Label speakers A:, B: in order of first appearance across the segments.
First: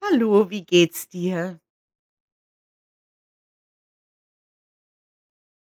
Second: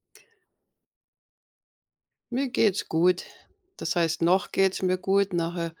A: Hallo, wie geht's dir?
B: Mir geht's gut. Das heißt, noch geht's mir gut. Nachher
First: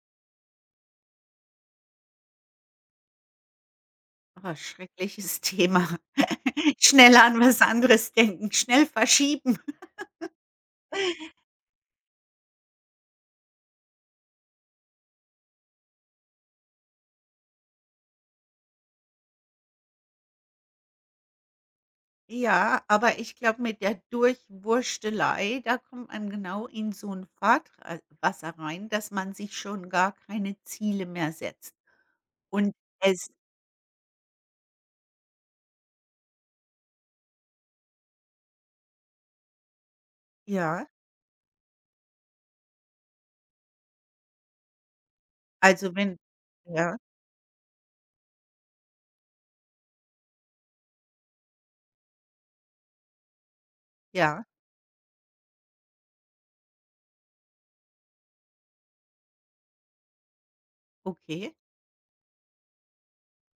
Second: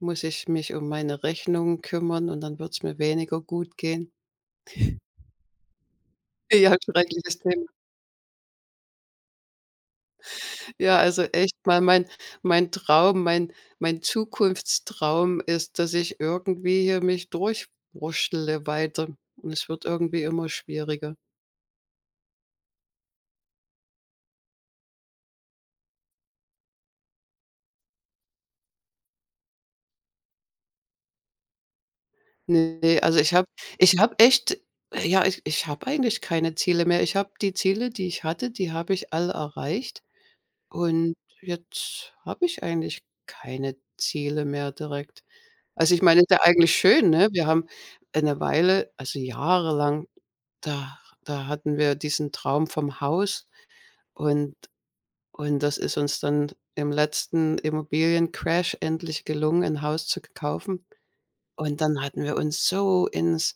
B: muss ich mich um meine Rechnungen kümmern und dann wird's mir weniger gut gehen.
A: Oh, schreckliches Thema.
B: Ja,
A: Schnell
B: schreckliches
A: an was
B: Thema.
A: anderes denken, schnell verschieben.
B: Ja, also echt mal mein Traum, mein Zukunftstraum ist, dass ich irgendwie hier mich durchwurstele weiter und es wird irgendwie immer schwieriger.
A: Ja, aber ich glaube, mit der Durchwurstelei, da kommt man genau in so ein Fahrtr rein, dass man sich schon gar keine Ziele mehr setzt. Und
B: Ne, also
A: es
B: ich habe echt ja, ich habe eigentlich keine Ziele mehr. Ich habe die Ziele, die ich hatte, die habe ich alle erreicht.
A: ja,
B: Und jetzt habe ich eigentlich keine Ziele mehr direkt.
A: also
B: Also, ich
A: wenn
B: meine, ist ja eigentlich
A: Ja,
B: schön, ne? Wir haben, eine Weile also, jahrelang, da hatten wir diesen Traum vom Haus
A: ja,
B: und und das ist uns dann im letzten Immobiliencrash endlich gelungen, ein Haus zu kaufen.
A: okay.
B: Und dann hatten wir uns so ins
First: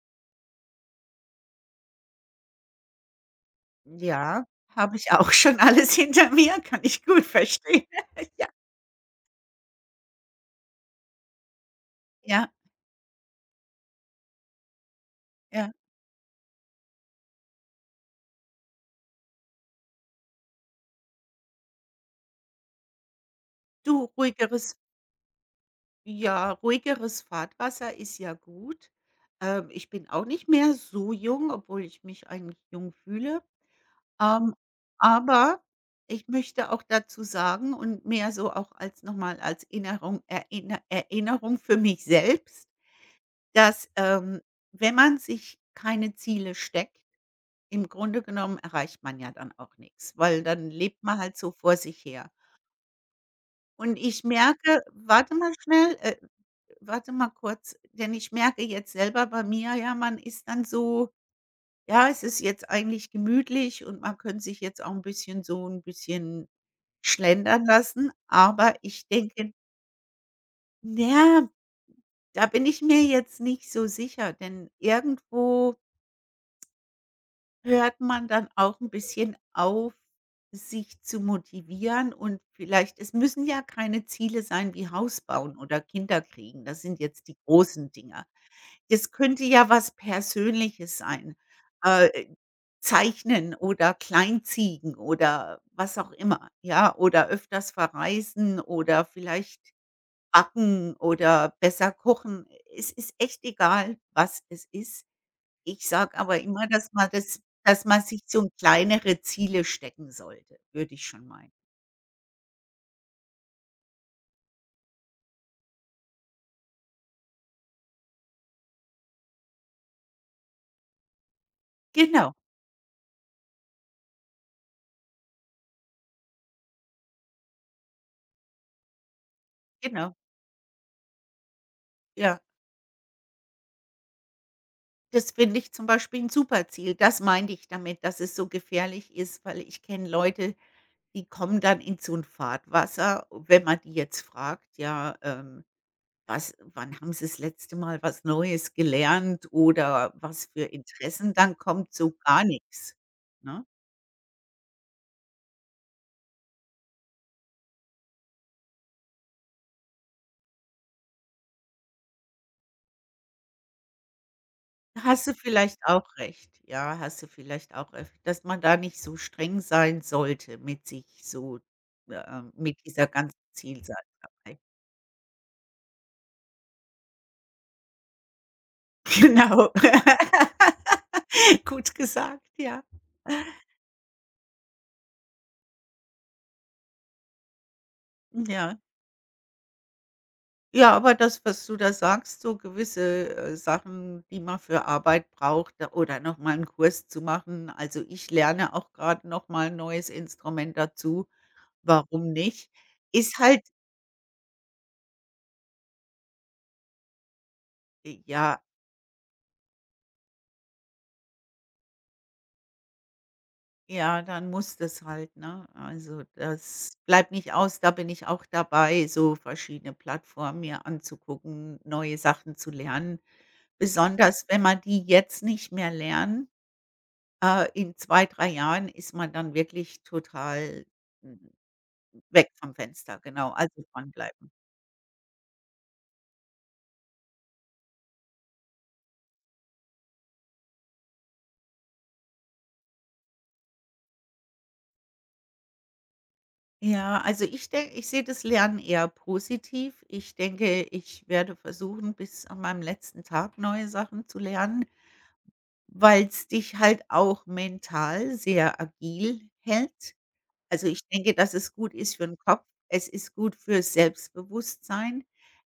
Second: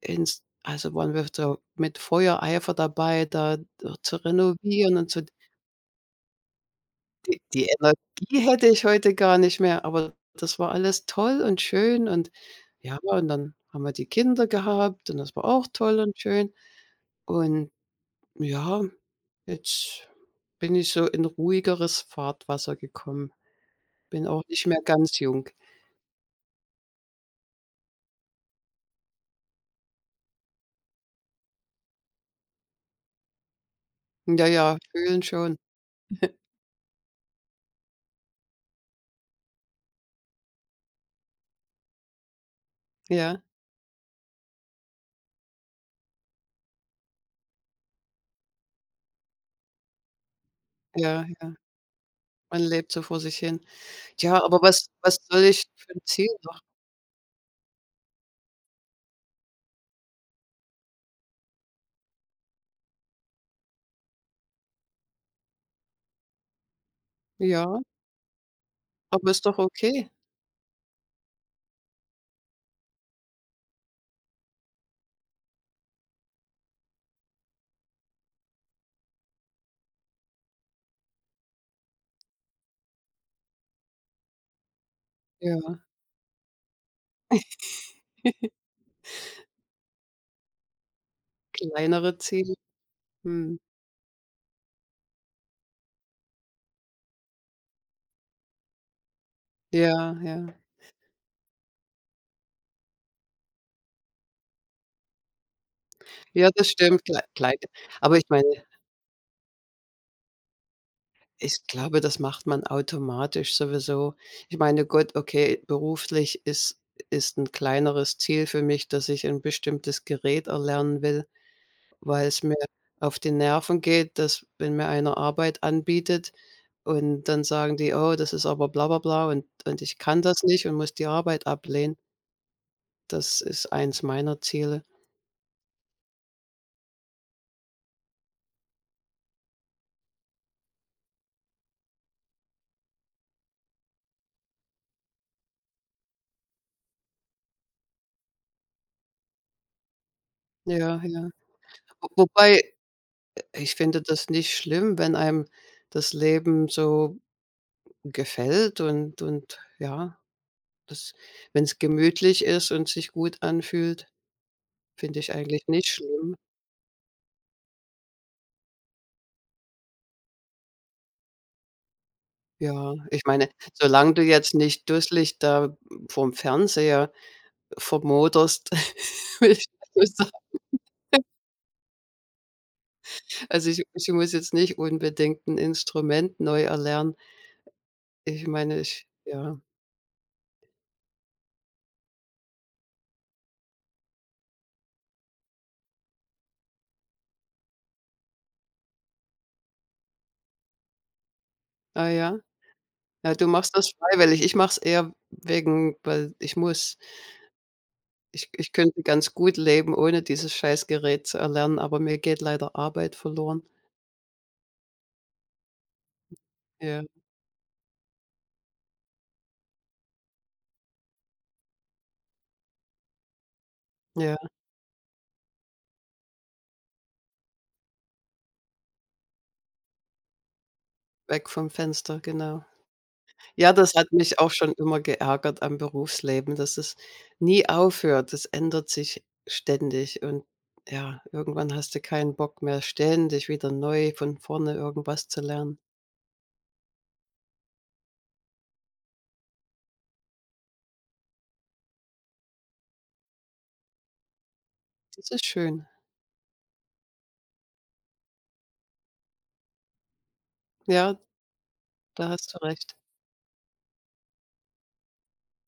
B: ins also, waren wir so mit Feuereifer dabei, da zu
A: Ja, habe
B: renovieren und
A: ich
B: zu
A: auch schon alles hinter mir, kann ich gut
B: Die
A: verstehen.
B: Energie
A: Ja,
B: hätte ich heute gar nicht mehr, aber das war alles toll und schön und
A: ja,
B: ja, und dann haben wir die Kinder gehabt und das war auch
A: ja.
B: toll und schön. Und ja, jetzt bin ich so in ruhigeres Fahrtwasser gekommen.
A: Du,
B: Bin auch nicht
A: ruhigeres
B: mehr ganz jung.
A: Ja, ruhigeres Fahrtwasser ist ja gut. Ich bin auch nicht mehr so jung, obwohl ich mich eigentlich jung fühle.
B: Ja,
A: Ähm,
B: ja, fühlen schon.
A: aber ich möchte auch dazu sagen und mehr so auch als nochmal als Erinnerung für mich selbst,
B: Ja,
A: dass, wenn man sich keine Ziele steckt, im Grunde genommen erreicht man ja dann auch nichts, weil dann lebt man
B: ja,
A: halt so
B: ja.
A: vor sich her.
B: Man lebt so vor sich hin.
A: Und ich
B: Ja, aber
A: merke
B: was soll ich für ein Ziel noch?
A: warte mal kurz, denn ich merke jetzt selber bei mir, ja, man ist dann so, ja, es ist jetzt eigentlich gemütlich und man könnte sich jetzt auch ein bisschen so ein bisschen schlendern
B: Ja,
A: lassen, aber ich
B: aber ist
A: denke,
B: doch okay.
A: ja, da bin ich mir jetzt nicht so sicher, denn irgendwo hört man dann auch 'n bisschen auf, sich zu motivieren, und vielleicht, es müssen ja keine Ziele sein wie Haus bauen
B: Ja,
A: oder Kinder kriegen. Das sind jetzt die großen Dinger. Es könnte ja was Persönliches sein, äh,
B: kleinere
A: äh,
B: Ziele.
A: Zeichnen
B: Mhm.
A: oder Kleinziegen oder was auch immer, ja? Oder öfters verreisen oder vielleicht
B: Ja, ja.
A: backen oder besser kochen. Es ist echt egal, was es ist. Ich sage aber
B: Ja,
A: immer,
B: das stimmt, klei kleine
A: dass man
B: aber
A: sich
B: ich
A: so
B: meine,
A: kleinere Ziele stecken sollte, würde ich schon meinen.
B: ich glaube, das macht man automatisch sowieso. Ich meine, gut, okay, beruflich ist ist 'n kleineres Ziel für mich, dass ich ein bestimmtes Gerät erlernen will,
A: Genau,
B: weil's mir auf die Nerven geht, dass wenn mir einer Arbeit anbietet und dann sagen die: „Oh, das ist aber bla bla bla und ich
A: genau,
B: kann das nicht und muss die Arbeit ablehnen.“
A: ja.
B: Das ist eins meiner Ziele.
A: Das finde ich zum Beispiel 'n super Ziel. Das meinte ich damit, dass es so gefährlich ist, weil ich kenne Leute, die kommen dann in so 'n Fahrtwasser, wenn man die jetzt fragt, ja, was wann haben Sie das letzte Mal was Neues gelernt oder was für
B: Ja, ja.
A: Interessen, dann kommt
B: Wo
A: so gar
B: wobei
A: nix, ne?
B: ich finde das nicht schlimm, wenn einem das Leben so gefällt und ja, wenn es gemütlich ist und sich gut anfühlt, finde
A: Hast du
B: ich eigentlich
A: vielleicht
B: nicht
A: auch
B: schlimm.
A: recht. Ja, hast du vielleicht auch recht, dass man da nicht so streng sein sollte mit sich, so, mit
B: Ja,
A: dieser
B: ich
A: ganzen
B: meine, solange du jetzt
A: Zielsatzerei.
B: nicht dusselig da vorm Fernseher vermoderst, will ich
A: Genau.
B: nur sagen.
A: Gut gesagt, ja.
B: Also, ich muss jetzt nicht unbedingt ein Instrument neu erlernen. Ich
A: Ja.
B: meine, ich ja.
A: Ja, aber das, was du da sagst, so gewisse, Sachen, die man für Arbeit braucht da, oder noch mal 'n Kurs zu machen. Also, ich lerne auch gerade noch mal 'n neues Instrument dazu.
B: Ah
A: Warum
B: ja?
A: nicht?
B: Ja,
A: Ist
B: du
A: halt.
B: machst das freiwillig. Ich mache es eher wegen weil ich muss. Ich
A: Ja.
B: ich könnte ganz gut leben, ohne dieses Scheißgerät zu erlernen, aber mir geht leider Arbeit verloren.
A: Ja, dann muss das halt, ne? Also, das
B: Ja,
A: bleibt nicht aus. Da bin ich auch dabei, so verschiedene Plattformen mir anzugucken, neue Sachen zu lernen.
B: ja,
A: Besonders wenn man die jetzt nicht mehr lernen, in 2-3 Jahren ist man dann wirklich total
B: weg
A: n
B: vom Fenster,
A: weg
B: genau.
A: vom Fenster, genau,
B: Ja,
A: also
B: das hat mich
A: dranbleiben.
B: auch schon immer geärgert am Berufsleben, dass es nie aufhört. Das ändert sich ständig und ja, irgendwann hast du keinen Bock mehr, ständig wieder neu von vorne irgendwas zu lernen.
A: Ja, also ich denke, ich sehe das Lernen eher positiv. Ich denke, ich werde versuchen, bis an meinem letzten Tag neue Sachen zu lernen,
B: Das ist schön.
A: weil es dich halt auch mental sehr agil hält. Also, ich
B: Ja,
A: denke, dass es gut ist für
B: da
A: den
B: hast du
A: Kopf.
B: recht.
A: Es ist gut fürs Selbstbewusstsein.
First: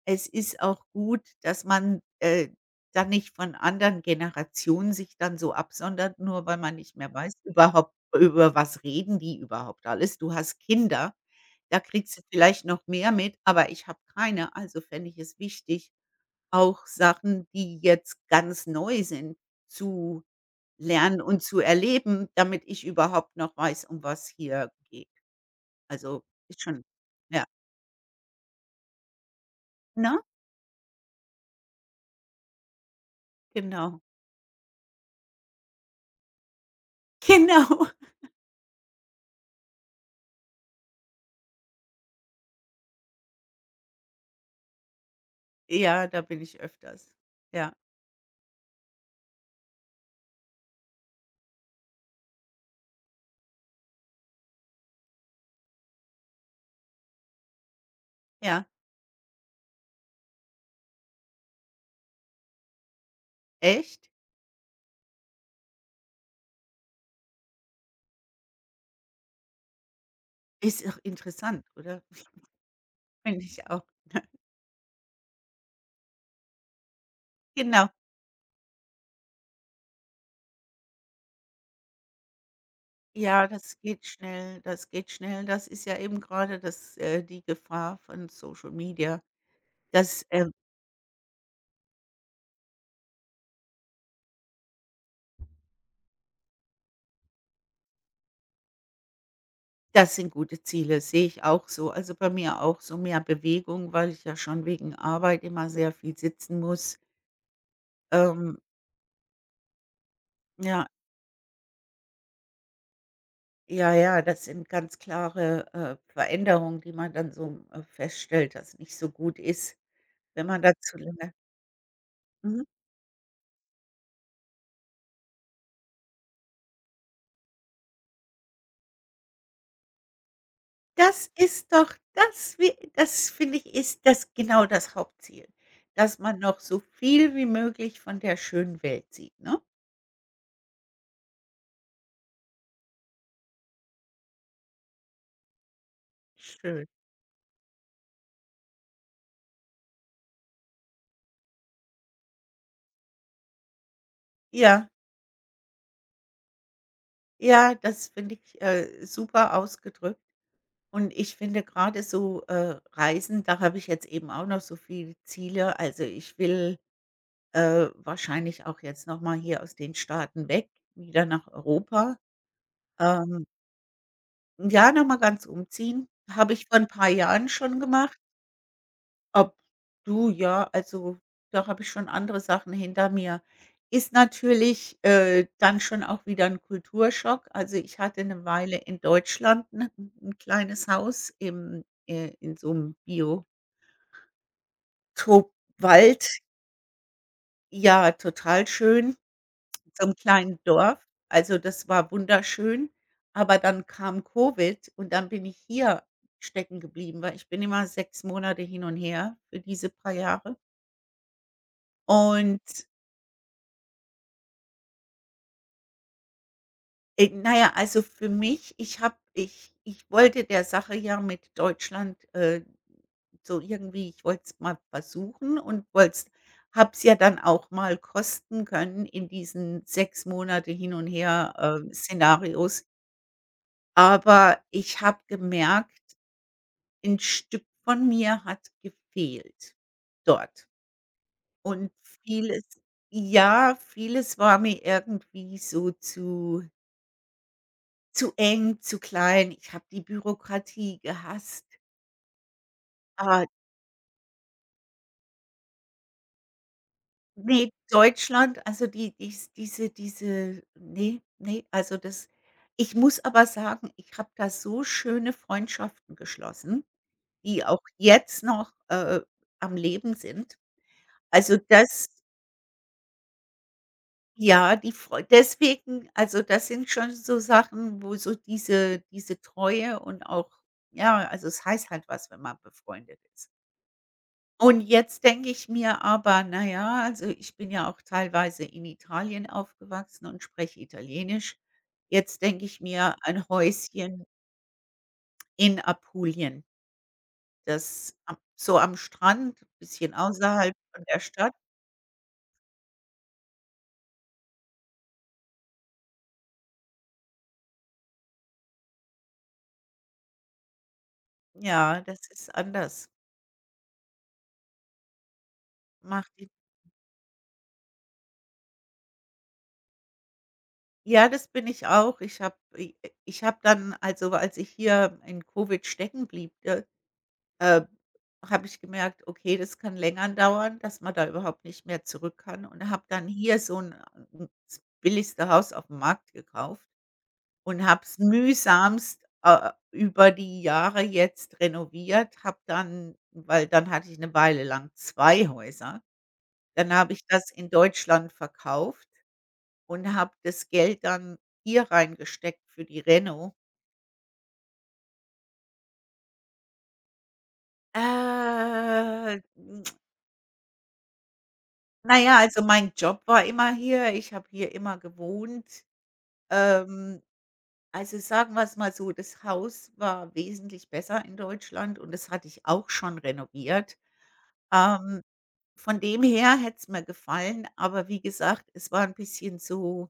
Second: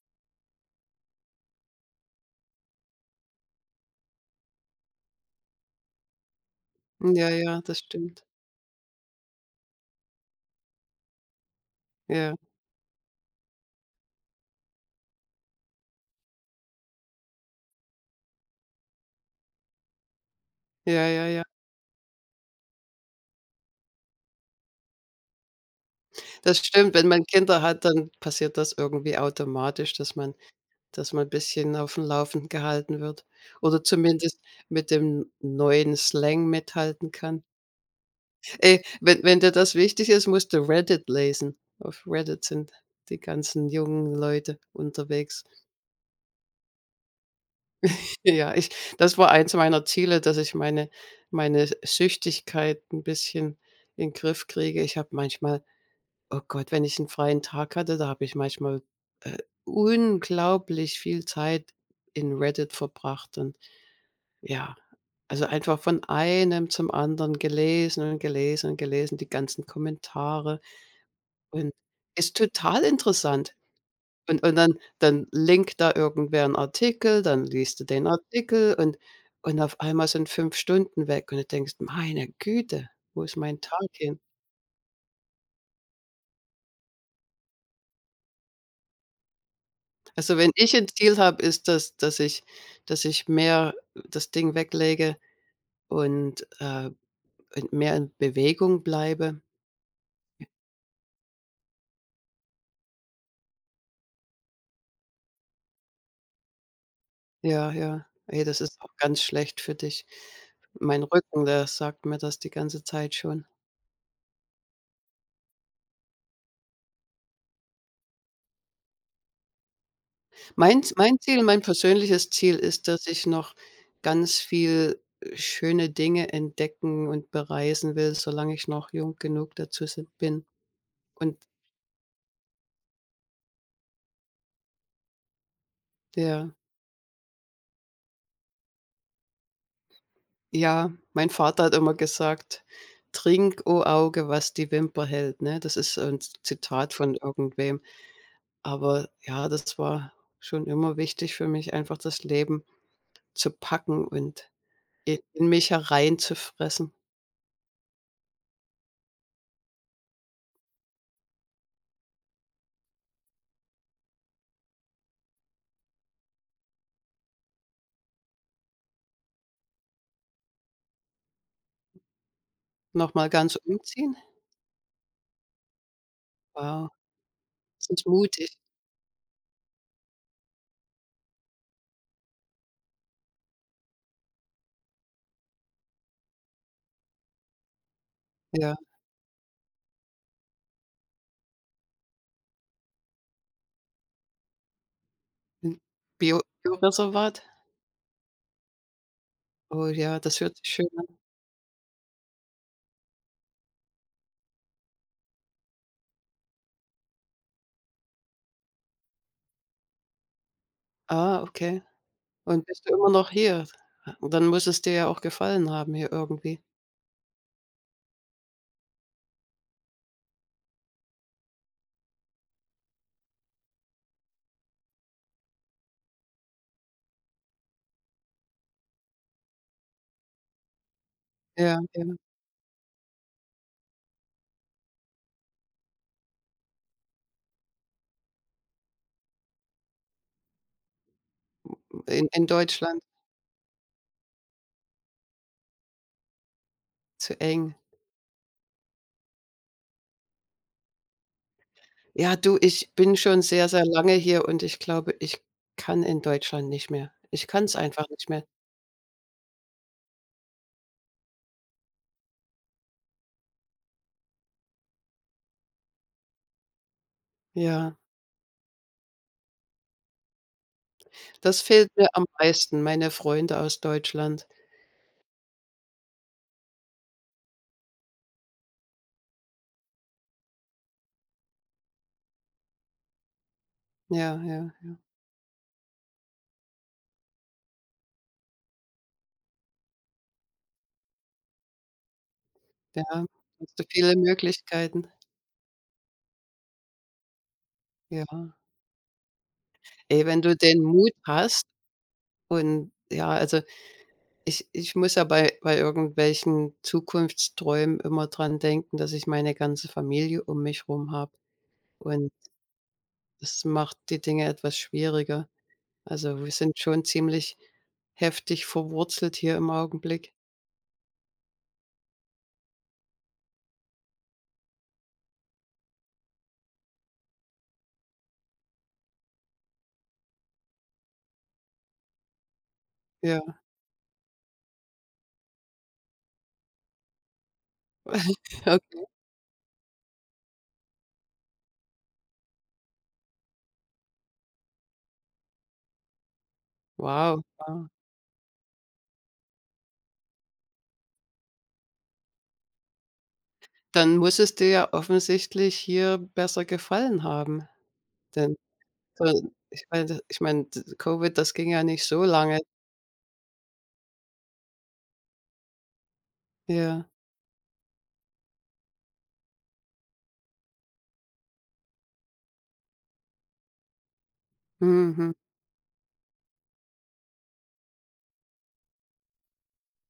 A: Es ist auch gut, dass man, dann nicht von anderen Generationen sich dann so absondert, nur weil man nicht mehr
B: Ja,
A: weiß
B: ja, das
A: überhaupt,
B: stimmt.
A: über was reden die überhaupt alles. Du hast Kinder, da kriegst du
B: Ja,
A: vielleicht noch mehr mit, aber ich habe keine, also fände ich es wichtig, auch Sachen, die jetzt ganz neu sind, zu
B: ja,
A: lernen
B: ja,
A: und
B: ja.
A: zu erleben, damit ich überhaupt noch weiß, um was hier geht. Also,
B: Das
A: ist schon,
B: stimmt, wenn man
A: ja,
B: Kinder hat, dann passiert das irgendwie automatisch, dass
A: ne?
B: man dass man bisschen aufm Laufenden gehalten wird oder
A: Genau.
B: zumindest mit dem neuen Slang mithalten kann.
A: Genau.
B: Ey, wenn dir das wichtig ist, musst du Reddit lesen. Auf Reddit sind die ganzen jungen Leute unterwegs.
A: Ja, da bin ich öfters. Ja,
B: Ja, ich das war eins meiner Ziele, dass ich meine Süchtigkeit 'n bisschen in Griff kriege. Ich habe manchmal oh Gott, wenn ich einen freien Tag hatte, da habe ich
A: ja.
B: manchmal, äh, unglaublich viel Zeit in Reddit verbracht und
A: Echt?
B: ja, also einfach von einem zum anderen gelesen und gelesen und gelesen, die ganzen Kommentare
A: Ist auch interessant,
B: und
A: oder?
B: ist total
A: Finde
B: interessant.
A: ich auch.
B: Und und dann linkt da irgendwer einen Artikel, dann liest du
A: Genau.
B: den Artikel und auf einmal sind 5 Stunden weg und du denkst: „Meine Güte, wo ist
A: Ja,
B: mein Tag
A: das geht
B: hin?“
A: schnell, das geht schnell. Das ist ja eben gerade das die Gefahr von Social Media. Das
B: Also,
A: äh,
B: wenn ich ein Ziel habe, ist das, dass ich mehr das Ding weglege und, in mehr in Bewegung bleibe.
A: Das sind gute Ziele, sehe ich auch so. Also, bei mir auch, so mehr Bewegung, weil ich ja schon wegen Arbeit immer sehr viel sitzen muss.
B: Ja, ja. Ey,
A: Ähm,
B: das ist auch ganz schlecht für dich.
A: ja,
B: Mein Rücken, der sagt mir das die ganze Zeit schon.
A: ja, ja, das sind ganz klare, Veränderungen, die man dann so, feststellt, dass nicht so gut ist, wenn man da
B: Mein
A: zu
B: mein
A: lange
B: Ziel, mein persönliches Ziel
A: mhm.
B: ist, dass ich noch ganz viel schöne Dinge entdecken und bereisen will, solange ich noch jung genug dazu sin bin
A: Das
B: und
A: ist doch das finde ich, ist das genau das Hauptziel, dass man
B: ja.
A: noch so viel wie möglich von der schönen Welt sieht, ne?
B: Ja, mein Vater hat immer gesagt: „Trink, o Auge, was die Wimper hält“, ne? Das ist so 'n Z
A: Schön.
B: Zitat von irgendwem. Aber ja, das war schon immer wichtig für mich, einfach das Leben zu packen und
A: Ja,
B: i in mich hereinzufressen.
A: ja, das finde ich, super ausgedrückt. Und ich finde gerade so, Reisen, da habe ich jetzt eben auch noch so viele Ziele. Also, ich will Wahrscheinlich auch jetzt noch mal hier aus den Staaten weg, wieder nach Europa.
B: Noch mal
A: Ähm,
B: ganz umziehen?
A: ja, noch mal ganz umziehen. Habe ich vor ein
B: Wow,
A: paar Jahren schon
B: das ist
A: gemacht.
B: mutig.
A: Ob Du, ja, also, da habe ich schon andere Sachen hinter mir. Ist natürlich, dann schon auch wieder ein Kulturschock. Also, ich hatte eine
B: Ja,
A: Weile in Deutschland ein 'n kleines Haus im in so einem
B: in
A: Biotopwald.
B: Bio Bioreservat?
A: Ja, total schön,
B: Oh
A: zum
B: ja, das hört
A: kleinen
B: sich schön
A: Dorf.
B: an.
A: Also, das war wunderschön, aber dann kam Covid und dann bin ich hier stecken geblieben, weil ich bin immer 6 Monate hin und her für diese paar Jahre.
B: Ah, okay.
A: Und,
B: Und bist du immer noch hier? Dann muss es dir ja auch gefallen haben hier irgendwie.
A: na ja, also für mich, ich wollte der Sache ja mit Deutschland, so irgendwie, ich wollte es mal versuchen und wollte es habe es ja dann auch mal kosten können in diesen 6 Monate hin und her,
B: Ja, ja,
A: Szenarios. Aber ich habe gemerkt, ein Stück von mir hat gefehlt dort. Und
B: in
A: vieles,
B: Deutschland.
A: ja, vieles war mir irgendwie so zu
B: Zu eng.
A: zu eng, zu klein. Ich habe die Bürokratie gehasst.
B: Ja, du, ich bin schon
A: Ah,
B: sehr, sehr lange hier und ich glaube, ich kann in Deutschland nicht mehr. Ich kann
A: ne,
B: es einfach nicht mehr.
A: Deutschland, also die dies diese diese nee, nee, also das, ich muss aber sagen, ich habe da so schöne Freundschaften geschlossen, die auch
B: Ja,
A: jetzt noch, am Leben sind. Also,
B: das fehlt
A: das,
B: mir am meisten, meine Freunde aus Deutschland.
A: ja, die Freu deswegen, also, das sind schon so Sachen, wo so diese Treue und auch, ja, also, es heißt halt was, wenn man befreundet ist.
B: Ja, ja,
A: Und jetzt denke ich mir aber: „Na ja, also, ich bin ja auch teilweise in Italien aufgewachsen und spreche Italienisch." Jetzt denke ich
B: ja.
A: mir ein
B: Hast du viele
A: Häuschen
B: Möglichkeiten.
A: in Apulien, das
B: Ja.
A: am, so am Strand, bisschen
B: Ey, wenn du
A: außerhalb
B: den
A: von
B: Mut
A: der Stadt.
B: hast und ja, also ich muss ja bei irgendwelchen Zukunftsträumen immer dran denken, dass ich meine ganze Familie um mich rum habe
A: Ja, das
B: und
A: ist anders.
B: das macht die Dinge etwas schwieriger.
A: Macht
B: Also, wir sind schon ziemlich heftig verwurzelt hier im Augenblick.
A: Ja, das bin ich auch. Ich habe dann, also, als ich hier in Covid stecken blieb, äh, habe ich gemerkt, okay, das kann länger dauern, dass man da überhaupt nicht mehr zurück kann, und habe dann
B: Ja.
A: hier so ein n das billigste Haus aufm Markt gekauft und habe es
B: Okay.
A: mühsamst, über die Jahre jetzt renoviert, habe dann weil dann hatte ich eine Weile lang 2 Häuser. Dann habe ich
B: Wow,
A: das in
B: wow.
A: Deutschland verkauft. Und habe das Geld dann hier reingesteckt für die Reno.
B: Dann muss es dir ja offensichtlich hier besser gefallen haben, denn so
A: Äh,
B: ich meine ich meine, d Covid, das ging ja nicht
A: na
B: so
A: ja,
B: lange.
A: also mein Job war immer hier. Ich habe hier immer gewohnt.
B: Ja.
A: Ähm, also sagen wir es mal so, das Haus war wesentlich besser in Deutschland und das hatte ich auch schon renoviert. Ähm,
B: Mhm.
A: von dem her hätte es mir gefallen, aber wie gesagt, es war ein bisschen so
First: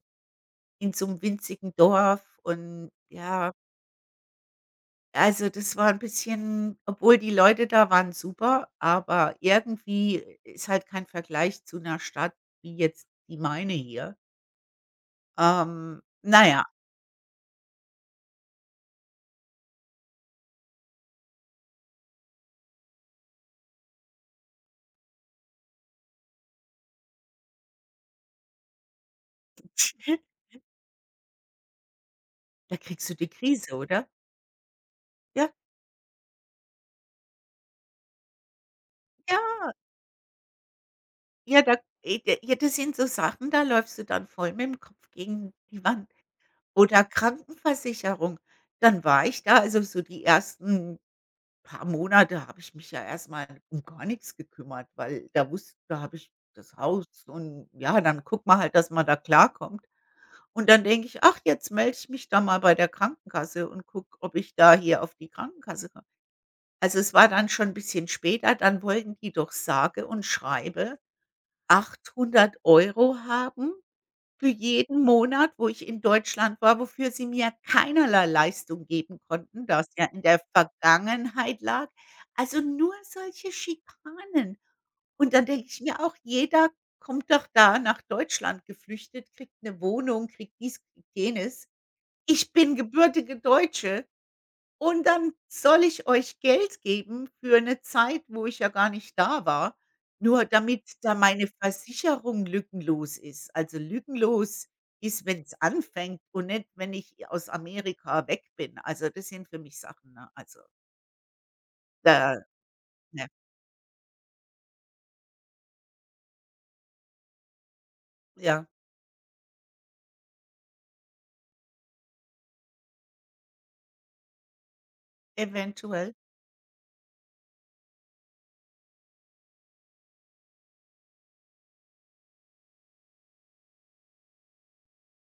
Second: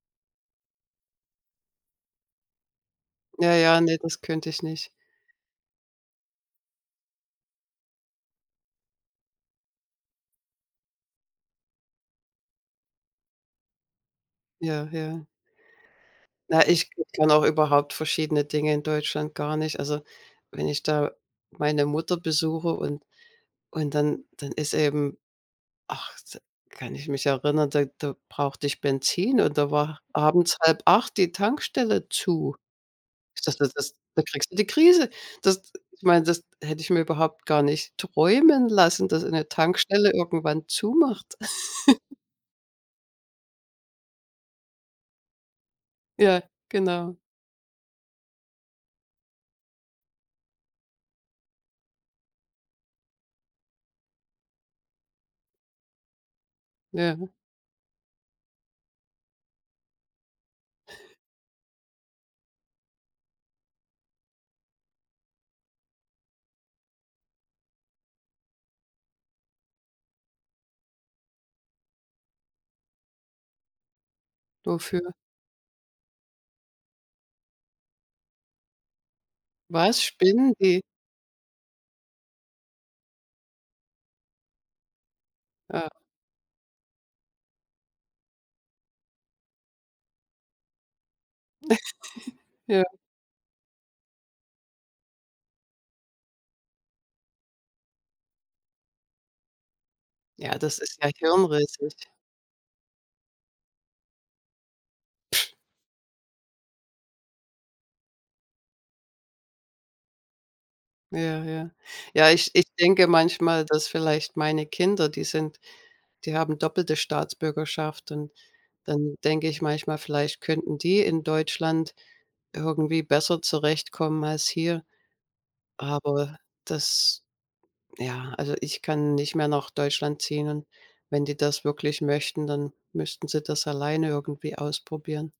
A: in so einem winzigen Dorf, und ja.
B: Ja, ja, nee, das könnte ich nicht.
A: Also, das war ein bisschen, obwohl die Leute da waren super, aber irgendwie, ist halt kein Vergleich zu einer Stadt wie jetzt die meine hier.
B: Ja, ja.
A: Na ja,
B: Na, ich kann auch überhaupt verschiedene Dinge in Deutschland gar nicht. Also, wenn ich da meine Mutter besuche und dann ist eben ach, da kann ich mich erinnern, da brauchte ich Benzin und da war abends halb 8 die Tankstelle zu.
A: da kriegst du die
B: Ich dachte,
A: Krise,
B: das
A: oder?
B: da kriegst du die Krise.
A: Ja,
B: Das ich meine, das hätte ich mir überhaupt gar nicht träumen lassen, dass eine
A: ja,
B: Tankstelle irgendwann zumacht.
A: ja, da e d ja, das sind so Sachen, da läufst du dann voll mit dem Kopf gegen die Wand.
B: Ja,
A: Oder
B: genau.
A: Krankenversicherung. Dann war ich da, also so die ersten paar Monate habe ich mich ja erstmal um gar nichts gekümmert, weil da wusste, da habe ich das
B: Ja,
A: Haus und, ja, dann guckt man halt, dass man da klarkommt. Und dann denke ich: „Ach, jetzt melde ich mich da mal bei der Krankenkasse und guck, ob ich da hier auf die Krankenkasse komme." Also, es war dann schon 'n bisschen später, dann wollten die doch, sage und schreibe, 800 Euro haben. Für jeden
B: wofür?
A: Monat, wo ich in Deutschland war, wofür sie mir keinerlei Leistung geben konnten, da es
B: Was
A: ja in der
B: spinnen die?
A: Vergangenheit lag. Also, nur solche Schikanen. Und dann denke ich
B: Ja,
A: mir auch, jeder kommt doch da nach Deutschland geflüchtet, kriegt eine Wohnung, kriegt dies, kriegt jenes. Ich bin
B: ja.
A: gebürtige Deutsche, und dann soll ich euch Geld geben für 'ne Zeit, wo ich ja gar nicht da war, nur
B: Ja, das
A: damit
B: ist ja
A: da meine
B: hirnrissig.
A: Versicherung lückenlos ist. Also, lückenlos ist, wenn's anfängt und nicht, wenn ich aus Amerika weg bin. Also, das sind für mich Sachen, ne? Also,
B: Ja, ja. Ja,
A: da,
B: ich denke
A: ne,
B: manchmal, dass vielleicht meine Kinder, die sind die haben doppelte Staatsbürgerschaft und
A: ja,
B: dann denke ich manchmal, vielleicht könnten die in Deutschland irgendwie besser zurechtkommen als hier.
A: eventuell.
B: Aber das ja, also ich kann nicht mehr nach Deutschland ziehen und wenn die das wirklich möchten, dann müssten sie das alleine irgendwie ausprobieren.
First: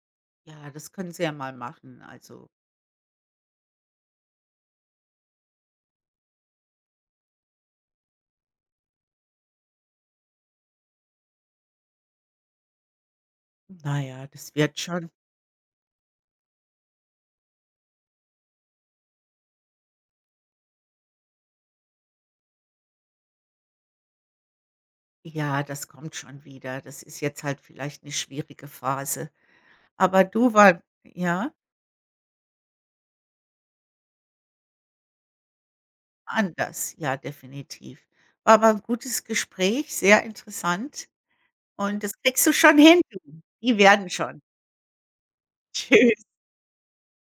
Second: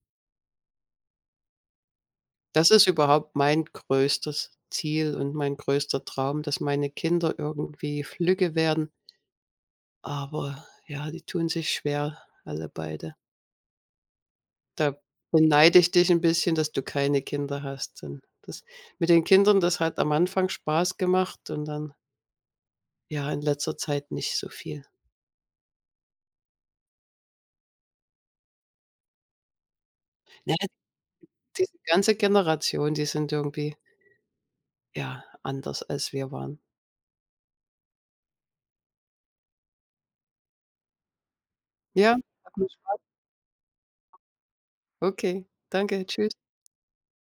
A: Ja, das können sie ja mal machen. Also,
B: Das ist überhaupt mein größtes Ziel und mein größter Traum, dass meine Kinder irgendwie flügge werden, aber ja, die tun sich schwer, alle beide.
A: na ja, das wird
B: Da
A: schon.
B: beneide ich dich ein bisschen, dass du keine Kinder hast, denn das mit den Kindern, das hat am Anfang Spaß gemacht und dann, ja, in letzter Zeit nicht so viel.
A: Ja, das kommt schon wieder. Das ist jetzt halt vielleicht 'ne schwierige Phase. Aber du,
B: Ja,
A: war ja?
B: diese ganze Generation, die sind irgendwie, ja, anders als wir waren.
A: Anders, ja, definitiv. War aber ein gutes Gespräch, sehr interessant, und das
B: Ja,
A: kriegst du
B: hat mir
A: schon
B: Sp
A: hin, du. Die werden schon.
B: okay, danke,
A: Tschüss.
B: tschüss.